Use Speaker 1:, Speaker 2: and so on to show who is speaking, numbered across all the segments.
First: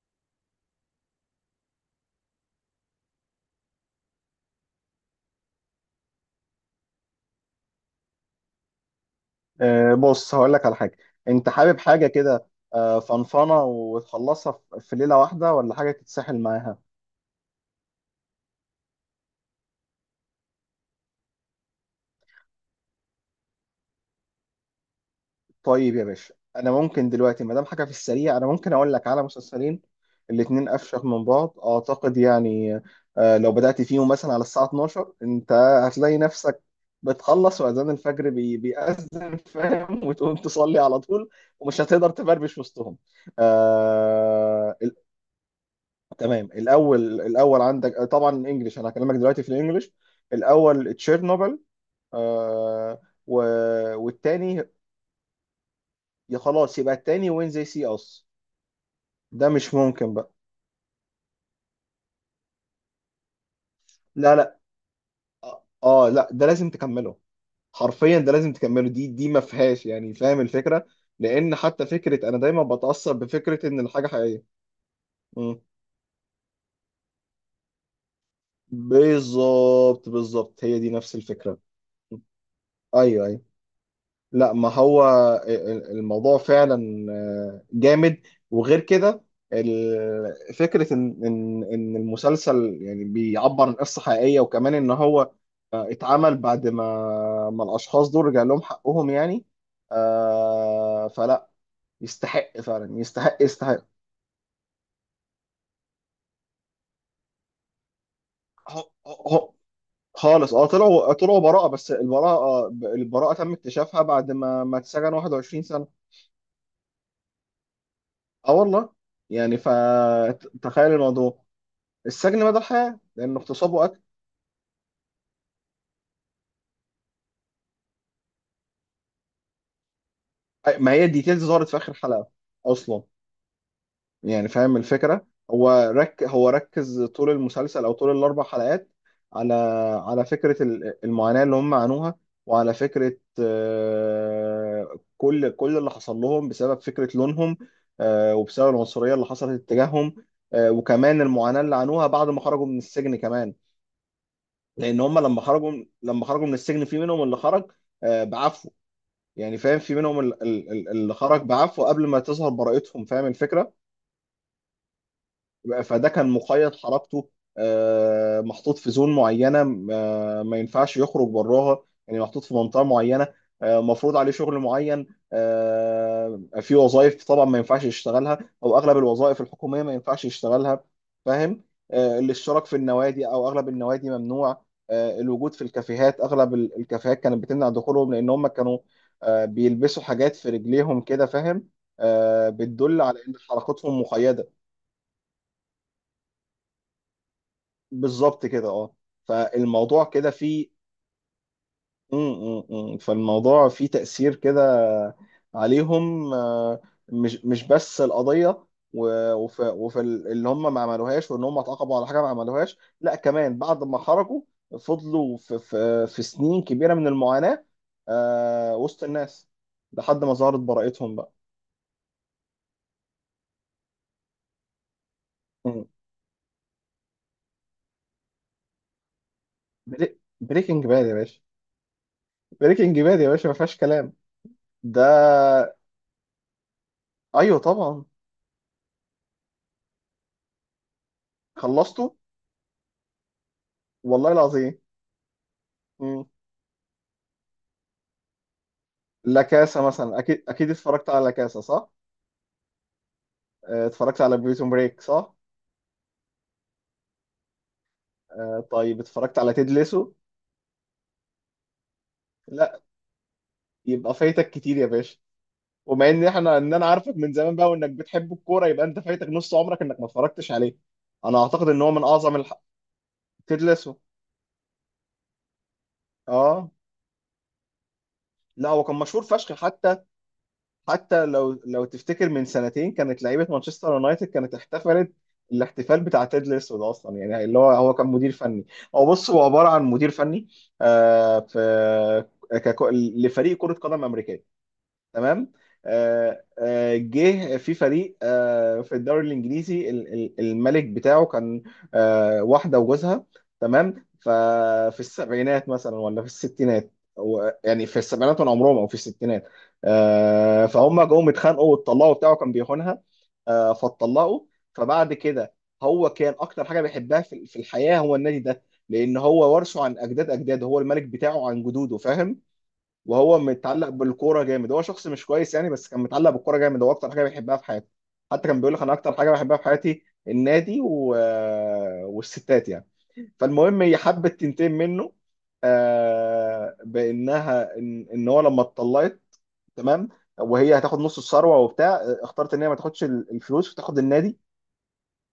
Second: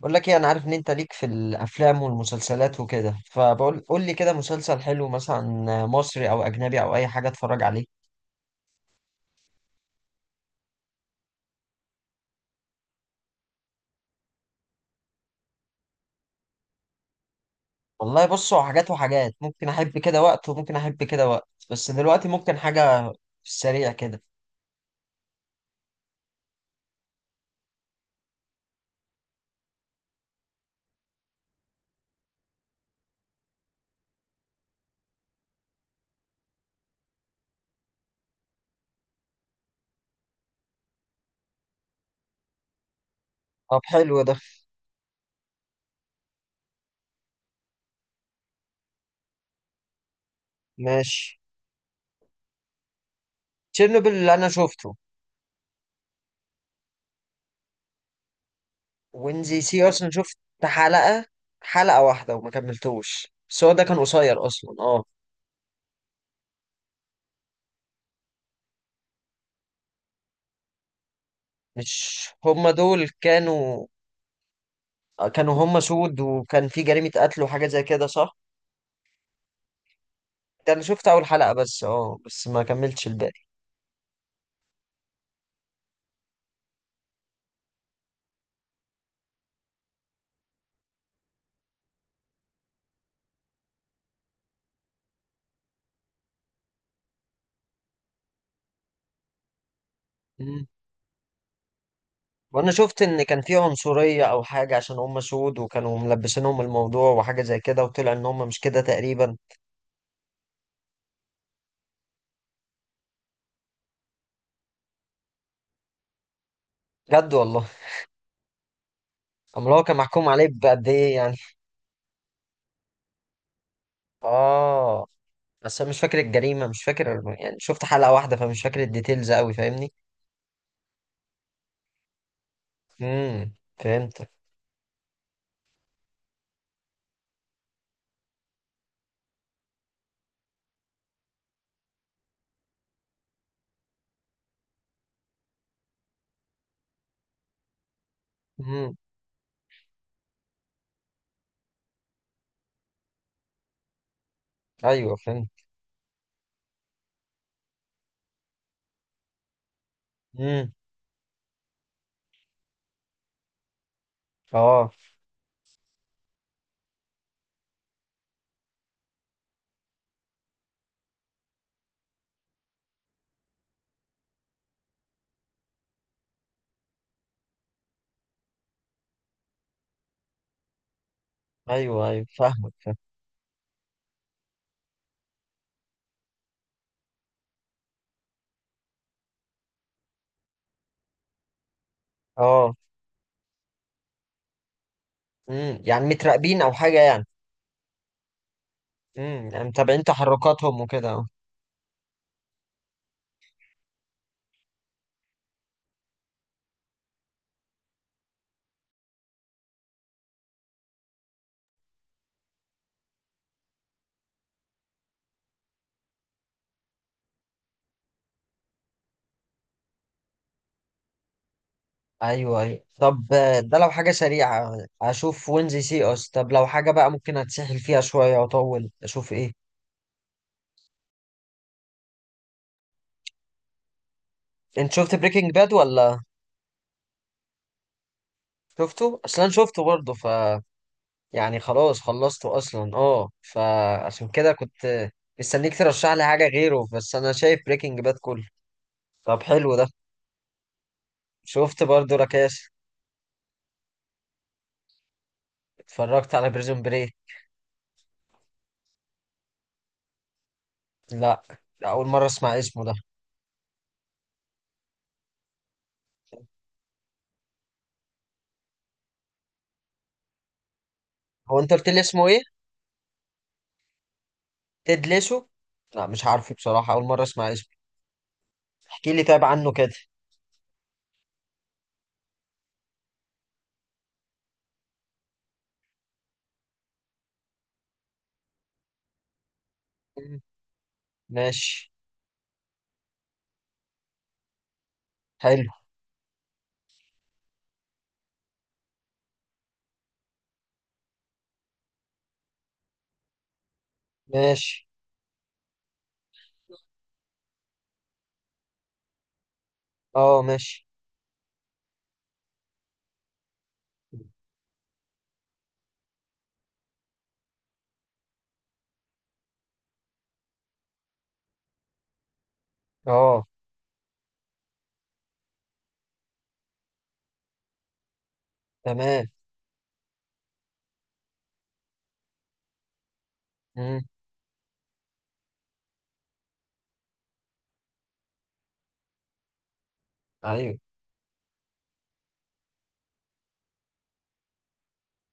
Speaker 1: بقول لك ايه؟ انا عارف ان انت ليك في الافلام والمسلسلات وكده، قول لي كده مسلسل حلو، مثلا مصري او اجنبي او اي حاجه اتفرج عليه.
Speaker 2: بص هقول لك على حاجة. انت حابب حاجة كده؟ فنفنة وتخلصها في ليلة واحدة ولا حاجة تتسحل معاها؟
Speaker 1: والله بص، هو حاجات وحاجات، ممكن احب كده وقت وممكن احب كده وقت، بس دلوقتي ممكن حاجه في السريع كده.
Speaker 2: طيب يا باشا، انا ممكن دلوقتي ما دام حاجة في السريع انا ممكن اقول لك على مسلسلين. الاتنين افشخ من بعض اعتقد، يعني لو بدأت فيهم مثلا على الساعة 12، انت هتلاقي نفسك بتخلص واذان الفجر بيأذن فاهم، وتقوم تصلي على طول ومش هتقدر تبربش وسطهم.
Speaker 1: طب حلو ده.
Speaker 2: آه، تمام. الاول عندك طبعا انجلش، انا هكلمك دلوقتي في الانجليش. الاول
Speaker 1: ماشي.
Speaker 2: تشيرنوبل. آه و...
Speaker 1: تشيرنوبل اللي انا
Speaker 2: والتاني
Speaker 1: شفته.
Speaker 2: يا خلاص يبقى التاني وين زي سي اس. ده
Speaker 1: وينزي
Speaker 2: مش
Speaker 1: سي اصلا
Speaker 2: ممكن بقى.
Speaker 1: شفت حلقه حلقه واحده وما كملتوش، بس هو ده كان
Speaker 2: لا
Speaker 1: قصير
Speaker 2: لا
Speaker 1: اصلا،
Speaker 2: اه لا، ده لازم تكمله. حرفيا ده لازم تكمله، دي ما فيهاش يعني، فاهم الفكره؟ لان حتى
Speaker 1: مش
Speaker 2: فكره انا دايما
Speaker 1: هما دول
Speaker 2: بتاثر بفكره ان
Speaker 1: كانوا،
Speaker 2: الحاجه حقيقيه. مم.
Speaker 1: هما سود وكان في جريمه قتل وحاجه زي كده، صح؟
Speaker 2: بالظبط بالظبط،
Speaker 1: ده
Speaker 2: هي
Speaker 1: انا
Speaker 2: دي
Speaker 1: شفت
Speaker 2: نفس
Speaker 1: اول حلقة
Speaker 2: الفكره.
Speaker 1: بس، بس ما كملتش
Speaker 2: ايوه
Speaker 1: الباقي.
Speaker 2: ايوه، لا ما هو الموضوع فعلا آه، جامد. وغير كده فكرة إن المسلسل يعني بيعبر عن قصة حقيقية، وكمان إن هو اتعمل بعد ما الأشخاص دول رجع لهم حقهم يعني.
Speaker 1: مم.
Speaker 2: فلا يستحق،
Speaker 1: وانا
Speaker 2: فعلا
Speaker 1: شفت ان كان
Speaker 2: يستحق
Speaker 1: في
Speaker 2: يستحق.
Speaker 1: عنصرية او حاجة عشان هم سود، وكانوا ملبسينهم الموضوع وحاجة زي كده، وطلع ان هم مش كده
Speaker 2: هو-
Speaker 1: تقريبا.
Speaker 2: هو- خالص. اه طلعوا براءة، بس البراءة تم اكتشافها بعد ما اتسجن 21 سنة.
Speaker 1: بجد والله.
Speaker 2: اه والله. يعني
Speaker 1: امال هو كان محكوم عليه بقد
Speaker 2: فتخيل
Speaker 1: ايه يعني؟
Speaker 2: الموضوع. السجن مدى الحياة لأن اغتصابه
Speaker 1: اه، بس انا مش فاكر الجريمة، مش فاكر، يعني شفت حلقة واحدة فمش فاكر الديتيلز قوي، فاهمني؟
Speaker 2: ما هي الديتيلز ظهرت في آخر حلقة أصلا.
Speaker 1: امم فهمتك.
Speaker 2: يعني فاهم الفكرة؟ هو هو ركز طول المسلسل أو طول الأربع حلقات على على فكرة المعاناة اللي هم عانوها، وعلى فكرة كل اللي حصل لهم بسبب فكرة لونهم، وبسبب
Speaker 1: امم
Speaker 2: العنصرية اللي حصلت اتجاههم. وكمان المعاناة اللي عانوها بعد ما خرجوا من السجن كمان. لأن
Speaker 1: ايوه
Speaker 2: هم لما
Speaker 1: فهمت.
Speaker 2: خرجوا، لما خرجوا من السجن، في منهم اللي خرج بعفو. يعني فاهم، في منهم
Speaker 1: امم،
Speaker 2: اللي خرج بعفو قبل ما تظهر براءتهم، فاهم الفكرة؟
Speaker 1: اه.
Speaker 2: فده كان مقيد حركته، محطوط في زون معينه. ما ينفعش يخرج براها، يعني محطوط في منطقه معينه. مفروض عليه شغل معين. في وظائف طبعا ما ينفعش يشتغلها، او اغلب الوظائف الحكوميه ما ينفعش يشتغلها، فاهم؟
Speaker 1: ايوه ايوه،
Speaker 2: الاشتراك
Speaker 1: فاهمك
Speaker 2: في
Speaker 1: فاهم.
Speaker 2: النوادي او اغلب النوادي ممنوع. الوجود في الكافيهات، اغلب الكافيهات كانت بتمنع دخولهم، لان هم كانوا بيلبسوا حاجات في رجليهم كده، فاهم،
Speaker 1: اه.
Speaker 2: بتدل على ان حركتهم مقيده.
Speaker 1: يعني متراقبين او حاجة يعني.
Speaker 2: بالظبط كده اه.
Speaker 1: يعني متابعين
Speaker 2: فالموضوع كده فيه
Speaker 1: تحركاتهم وكده.
Speaker 2: م- م- م. فالموضوع فيه تأثير كده عليهم آه، مش مش بس القضية. و- وف وفي اللي هم ما عملوهاش، وان هم اتعاقبوا على حاجة ما عملوهاش، لا كمان بعد ما خرجوا فضلوا في سنين كبيرة من المعاناة آه، وسط الناس، لحد ما ظهرت براءتهم بقى.
Speaker 1: ايوه ايوه. طب، ده لو حاجه سريعه اشوف وينزي
Speaker 2: م.
Speaker 1: سي اس، طب لو حاجه بقى ممكن اتسحل فيها شويه واطول، اشوف ايه؟
Speaker 2: بريكنج باد يا باشا. بريكنج باد يا باشا ما فيهاش كلام.
Speaker 1: انت
Speaker 2: ده؟
Speaker 1: شفت بريكنج باد ولا؟
Speaker 2: ايوه طبعا.
Speaker 1: شفته اصلا، شفته برضه، يعني خلاص
Speaker 2: خلصته
Speaker 1: خلصته اصلا، فعشان
Speaker 2: والله
Speaker 1: كده
Speaker 2: العظيم.
Speaker 1: كنت مستنيك ترشح لي
Speaker 2: مم.
Speaker 1: حاجه غيره، بس انا شايف بريكنج باد كله. طب
Speaker 2: لا
Speaker 1: حلو
Speaker 2: كاسا
Speaker 1: ده.
Speaker 2: مثلا، اكيد اتفرجت على لا كاسا
Speaker 1: شفت
Speaker 2: صح؟
Speaker 1: برضه راكاش.
Speaker 2: اتفرجت على بريزون بريك صح؟
Speaker 1: اتفرجت على بريزون بري.
Speaker 2: طيب اتفرجت على تيد ليسو؟
Speaker 1: لا، لا، اول مره اسمع
Speaker 2: لا.
Speaker 1: اسمه ده.
Speaker 2: يبقى فايتك كتير يا باشا. ومع ان احنا انا عارفك من زمان بقى وانك بتحب الكوره، يبقى انت فايتك نص عمرك انك ما اتفرجتش عليه. انا
Speaker 1: هو
Speaker 2: اعتقد
Speaker 1: انت
Speaker 2: ان
Speaker 1: قلت
Speaker 2: هو
Speaker 1: لي
Speaker 2: من
Speaker 1: اسمه
Speaker 2: اعظم
Speaker 1: ايه؟
Speaker 2: تيد ليسو.
Speaker 1: تدلسه؟ لا مش عارفه
Speaker 2: اه
Speaker 1: بصراحه، اول مره اسمع اسمه.
Speaker 2: لا، هو كان
Speaker 1: احكي لي
Speaker 2: مشهور
Speaker 1: طيب
Speaker 2: فشخ
Speaker 1: عنه كده.
Speaker 2: حتى. حتى لو تفتكر من سنتين كانت لعيبه مانشستر يونايتد كانت احتفلت الاحتفال بتاع تيد الاسود اصلا، يعني اللي هو كان مدير فني. هو بص، هو عباره عن مدير
Speaker 1: مم.
Speaker 2: فني آه،
Speaker 1: ماشي.
Speaker 2: في ككو- لفريق كره قدم امريكيه. تمام.
Speaker 1: حلو.
Speaker 2: جه في فريق آه، في الدوري الانجليزي، الملك بتاعه كان واحده وجوزها. تمام.
Speaker 1: ماشي.
Speaker 2: ففي السبعينات مثلا ولا في الستينات، يعني في السبعينات من عمرهم او في الستينات.
Speaker 1: اه. ماشي.
Speaker 2: فهم جم اتخانقوا واتطلقوا، بتاعه كان بيخونها، فاتطلقوا. فبعد كده هو كان اكتر حاجه بيحبها في الحياه هو النادي ده، لان هو ورثه عن اجداد اجداده، هو الملك بتاعه عن جدوده فاهم؟ وهو
Speaker 1: اه.
Speaker 2: متعلق بالكوره جامد. هو شخص مش كويس يعني، بس كان متعلق بالكوره جامد، هو اكتر حاجه بيحبها في حياته. حتى كان بيقول لك انا اكتر
Speaker 1: تمام.
Speaker 2: حاجه بحبها في حياتي النادي والستات يعني. فالمهم هي
Speaker 1: امم.
Speaker 2: حبت تنتقم منه، بانها إن هو لما اتطلقت، تمام،
Speaker 1: ايوه.
Speaker 2: وهي هتاخد نص الثروه وبتاع، اختارت ان هي ما تاخدش الفلوس وتاخد النادي،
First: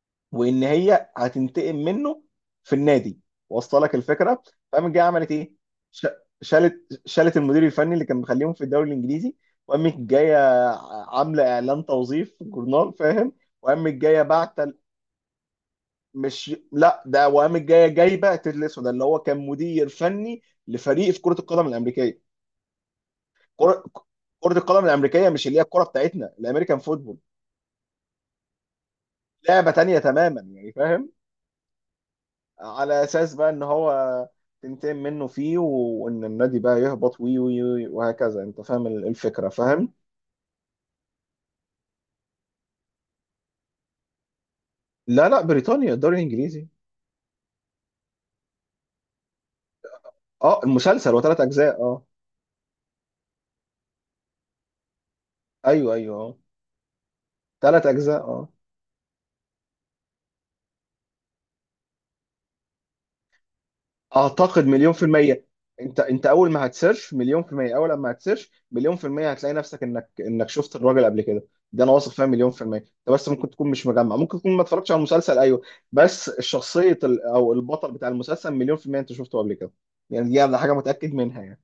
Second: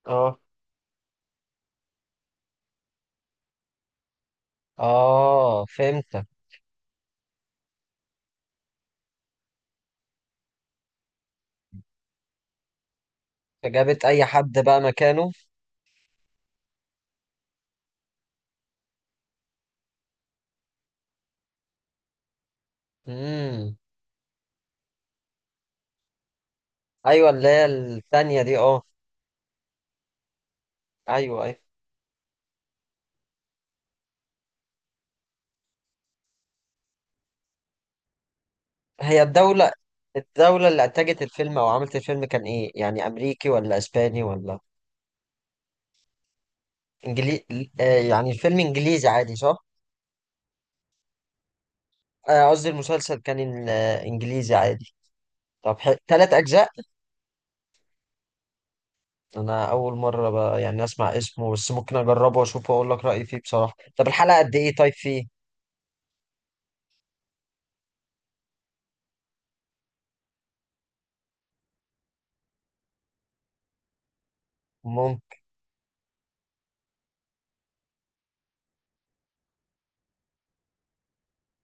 Speaker 1: اه.
Speaker 2: وان هي هتنتقم منه في النادي. واصله لك الفكره؟ فقامت جايه عملت ايه؟
Speaker 1: اه،
Speaker 2: ش-
Speaker 1: فهمتك.
Speaker 2: شالت المدير الفني اللي كان مخليهم في الدوري الانجليزي، وقامت جايه عامله اعلان توظيف في الجورنال فاهم، وقامت
Speaker 1: فجابت
Speaker 2: جايه
Speaker 1: اي حد
Speaker 2: بعت.
Speaker 1: بقى مكانه؟
Speaker 2: مش لا، ده وقامت جايه جايبه تيد الاسود اللي هو كان مدير فني لفريق في كره القدم الامريكيه.
Speaker 1: امم.
Speaker 2: كره كرة القدم الامريكيه، مش اللي هي الكره بتاعتنا، الامريكان فوتبول.
Speaker 1: ايوه، اللي هي الثانيه دي، اه.
Speaker 2: لعبه تانيه تماما يعني، فاهم؟
Speaker 1: ايوه ايوه.
Speaker 2: على اساس بقى ان هو تنتقم منه فيه، وان النادي بقى يهبط وي وهكذا. انت فاهم
Speaker 1: هي
Speaker 2: الفكره،
Speaker 1: الدوله
Speaker 2: فاهم؟
Speaker 1: الدوله اللي انتجت الفيلم او عملت الفيلم كان ايه، يعني امريكي ولا اسباني ولا
Speaker 2: لا لا، بريطانيا، الدوري الانجليزي.
Speaker 1: انجلي آه يعني الفيلم انجليزي عادي، صح؟
Speaker 2: اه المسلسل وثلاث اجزاء اه.
Speaker 1: قصدي المسلسل كان، انجليزي عادي. طب
Speaker 2: ايوه
Speaker 1: تلات
Speaker 2: اه،
Speaker 1: اجزاء.
Speaker 2: ثلاث اجزاء اه.
Speaker 1: انا اول مره بقى يعني اسمع اسمه، بس ممكن اجربه واشوفه واقول لك رايي فيه بصراحه. طب الحلقه قد
Speaker 2: اعتقد
Speaker 1: ايه؟ طيب
Speaker 2: مليون في
Speaker 1: فيه.
Speaker 2: المية. انت اول ما هتسيرش مليون في المية، اول ما هتسيرش مليون في المية هتلاقي نفسك انك شفت الراجل قبل كده. ده انا واثق فيها مليون في المية. انت بس ممكن تكون مش مجمع، ممكن تكون ما اتفرجتش على
Speaker 1: ممكن.
Speaker 2: المسلسل، ايوه، بس الشخصية او البطل بتاع المسلسل مليون في المية انت شفته قبل كده. يعني دي حاجة متأكد منها يعني.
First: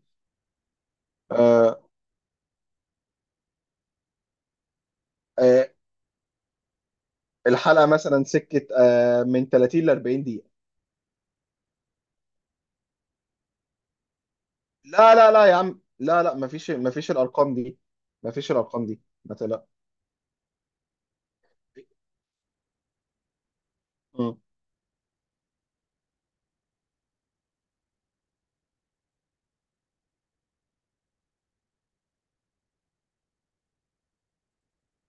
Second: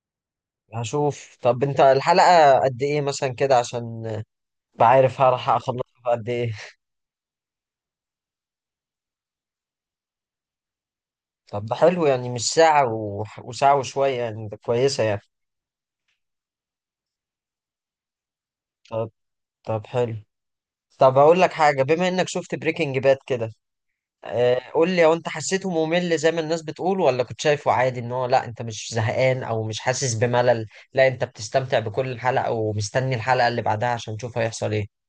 Speaker 1: هشوف. طب انت
Speaker 2: آه.
Speaker 1: الحلقه قد ايه مثلا كده، عشان بعرف هلحق
Speaker 2: آه.
Speaker 1: اخلصها في قد ايه.
Speaker 2: الحلقة مثلا سكة آه من 30 ل 40 دقيقة.
Speaker 1: طب ده حلو، يعني مش ساعه وساعه وشويه يعني، ده كويسه
Speaker 2: لا
Speaker 1: يعني.
Speaker 2: لا لا يا عم، لا مفيش، مفيش الارقام دي. مفيش الارقام دي،
Speaker 1: طب.
Speaker 2: ما تقلقش.
Speaker 1: طب حلو. طب اقول لك حاجه، بما انك شفت بريكنج باد كده، قول لي، هو انت حسيته ممل زي ما الناس بتقول ولا كنت شايفه عادي؟ ان هو لا، انت مش زهقان او مش حاسس بملل، لا، انت بتستمتع بكل حلقة ومستني الحلقة اللي بعدها عشان تشوف هيحصل ايه.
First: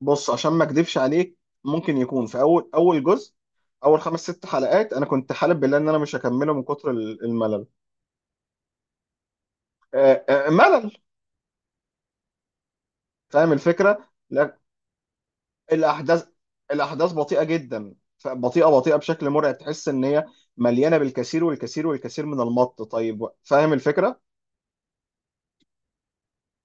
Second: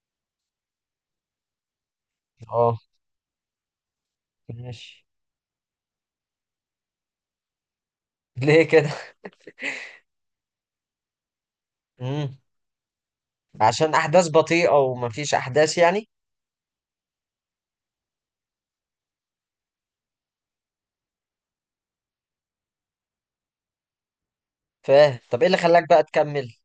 Speaker 2: بص، عشان ما اكدبش عليك، ممكن يكون في اول
Speaker 1: اه،
Speaker 2: جزء، اول خمس ست حلقات،
Speaker 1: ماشي.
Speaker 2: انا كنت حالب بالله ان انا مش هكمله من كتر الملل.
Speaker 1: ليه كده؟
Speaker 2: ملل.
Speaker 1: امم
Speaker 2: فاهم
Speaker 1: عشان
Speaker 2: الفكره؟
Speaker 1: احداث
Speaker 2: لا
Speaker 1: بطيئة ومفيش احداث يعني.
Speaker 2: الاحداث الاحداث بطيئه جدا، بطيئه بشكل مرعب، تحس ان هي مليانه بالكثير والكثير والكثير من المط طيب، فاهم الفكره؟
Speaker 1: فاهم. طب ايه اللي خلاك بقى تكمل؟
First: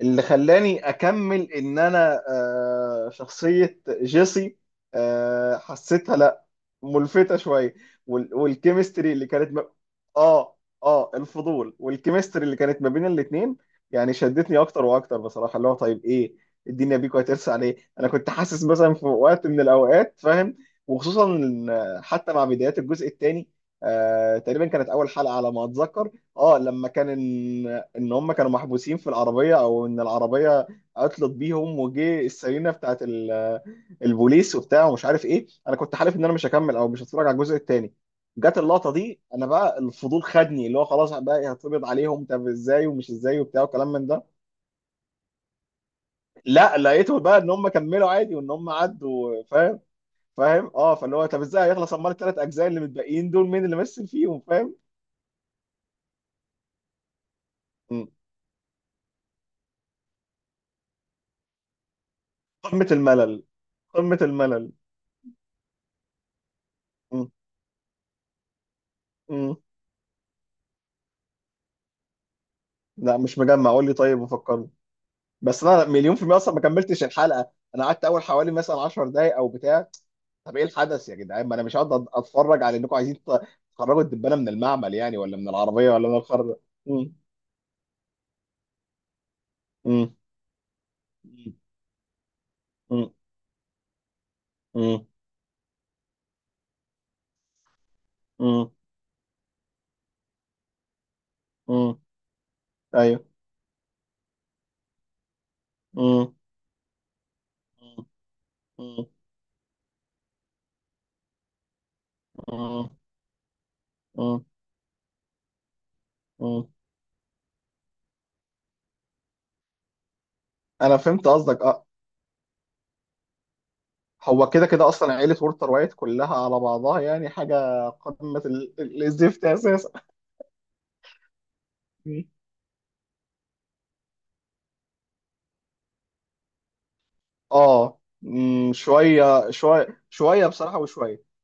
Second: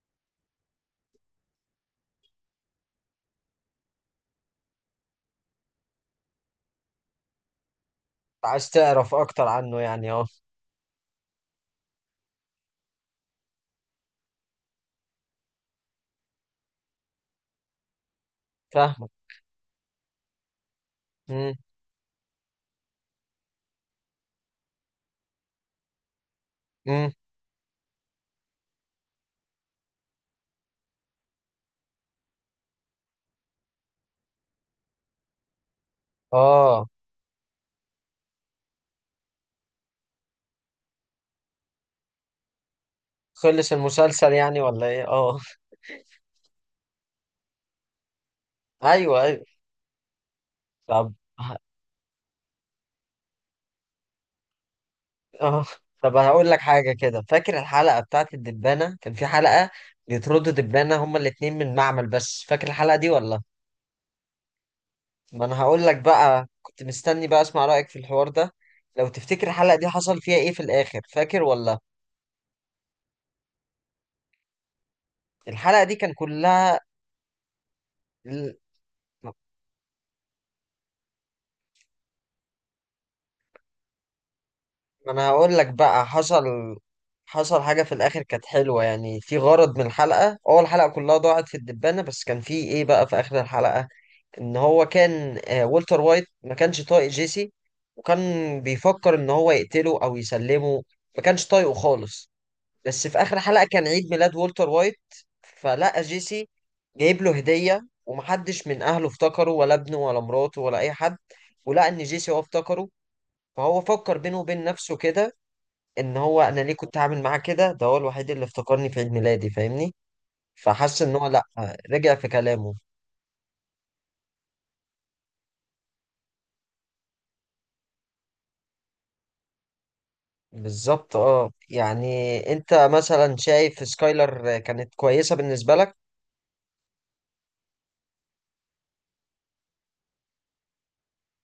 Speaker 2: اللي خلاني اكمل ان انا آه، شخصية جيسي حسيتها، لا، ملفتة شوية،
Speaker 1: عايز
Speaker 2: والكيمستري
Speaker 1: تعرف
Speaker 2: اللي
Speaker 1: اكتر
Speaker 2: كانت ما...
Speaker 1: عنه يعني، اه.
Speaker 2: اه. اه الفضول والكيمستري اللي كانت ما بين الاتنين يعني شدتني اكتر واكتر بصراحة. اللي هو طيب ايه الدنيا بيكو هترسى على ايه، انا كنت حاسس مثلا في
Speaker 1: فاهمك.
Speaker 2: وقت من الاوقات فاهم. وخصوصا
Speaker 1: امم.
Speaker 2: إن حتى مع بدايات الجزء الثاني آه تقريبا كانت اول حلقة على ما اتذكر، اه لما كان
Speaker 1: امم.
Speaker 2: ان هم كانوا محبوسين في العربيه، او ان العربيه عطلت بيهم وجه السيرينا بتاعت البوليس وبتاع ومش عارف ايه، انا كنت حالف ان انا مش هكمل
Speaker 1: اه.
Speaker 2: او مش هتفرج على الجزء الثاني. جت اللقطه دي، انا بقى الفضول خدني، اللي هو خلاص بقى إيه، هتقبض عليهم طب ازاي ومش ازاي وبتاع
Speaker 1: خلص
Speaker 2: وكلام من ده.
Speaker 1: المسلسل يعني ولا ايه؟ اه.
Speaker 2: لا لقيته بقى ان هم كملوا عادي وان هم
Speaker 1: ايوه
Speaker 2: عدوا
Speaker 1: ايوه.
Speaker 2: فاهم. فاهم اه،
Speaker 1: طب،
Speaker 2: فاللي هو طب ازاي هيخلص، امال الثلاث اجزاء اللي متبقيين دول مين اللي مثل فيهم فاهم.
Speaker 1: اه طب هقول لك حاجة كده. فاكر الحلقة
Speaker 2: م.
Speaker 1: بتاعت الدبانة؟ كان في حلقة بيطردوا دبانة هما الاتنين من المعمل، بس فاكر
Speaker 2: قمه
Speaker 1: الحلقة دي
Speaker 2: الملل،
Speaker 1: ولا؟
Speaker 2: قمه الملل.
Speaker 1: ما انا هقول لك بقى، كنت
Speaker 2: م.
Speaker 1: مستني بقى اسمع رأيك في الحوار ده. لو تفتكر
Speaker 2: م.
Speaker 1: الحلقة دي حصل فيها ايه في الآخر، فاكر ولا؟
Speaker 2: لا مش مجمع، قول لي طيب وفكرني. بس
Speaker 1: الحلقة
Speaker 2: انا
Speaker 1: دي كان
Speaker 2: مليون في المية اصلا ما
Speaker 1: كلها
Speaker 2: كملتش الحلقة. انا قعدت اول حوالي
Speaker 1: ال-
Speaker 2: مثلا 10 دقايق او بتاع. طب ايه الحدث يا جدعان، ما انا مش هقعد اتفرج على انكم عايزين تخرجوا الدبانة من المعمل،
Speaker 1: ما
Speaker 2: يعني
Speaker 1: انا
Speaker 2: ولا من
Speaker 1: هقول لك
Speaker 2: العربية
Speaker 1: بقى،
Speaker 2: ولا من الخر
Speaker 1: حصل.
Speaker 2: ده. مم.
Speaker 1: حصل حاجة في الآخر كانت حلوة، يعني في غرض من
Speaker 2: مم.
Speaker 1: الحلقة. أول الحلقة كلها ضاعت في الدبانة، بس كان في ايه بقى
Speaker 2: مم.
Speaker 1: في آخر الحلقة؟ ان هو
Speaker 2: مم.
Speaker 1: كان، والتر وايت ما كانش طايق جيسي، وكان
Speaker 2: مم.
Speaker 1: بيفكر ان هو يقتله او يسلمه، ما كانش طايقه
Speaker 2: مم.
Speaker 1: خالص. بس في
Speaker 2: ايوه.
Speaker 1: اخر حلقة كان عيد ميلاد والتر وايت، فلقى
Speaker 2: مم.
Speaker 1: جيسي جايب له هدية،
Speaker 2: مم.
Speaker 1: ومحدش من اهله افتكره ولا ابنه ولا مراته ولا اي حد. ولقى ان جيسي هو افتكره.
Speaker 2: مم.
Speaker 1: فهو فكر بينه
Speaker 2: مم.
Speaker 1: وبين نفسه كده، ان هو، انا
Speaker 2: مم.
Speaker 1: ليه كنت عامل معاه كده؟ ده هو الوحيد اللي افتكرني في عيد ميلادي، فاهمني؟
Speaker 2: انا
Speaker 1: فحس ان هو
Speaker 2: فهمت
Speaker 1: لا،
Speaker 2: قصدك اه.
Speaker 1: رجع في كلامه.
Speaker 2: هو كده كده اصلا عيلة وولتر وايت كلها على بعضها، يعني حاجة قمة الزفت اساسا.
Speaker 1: بالظبط اه. يعني انت مثلا شايف سكايلر كانت كويسة بالنسبة لك؟
Speaker 2: اه مم، شويه بصراحه وشويه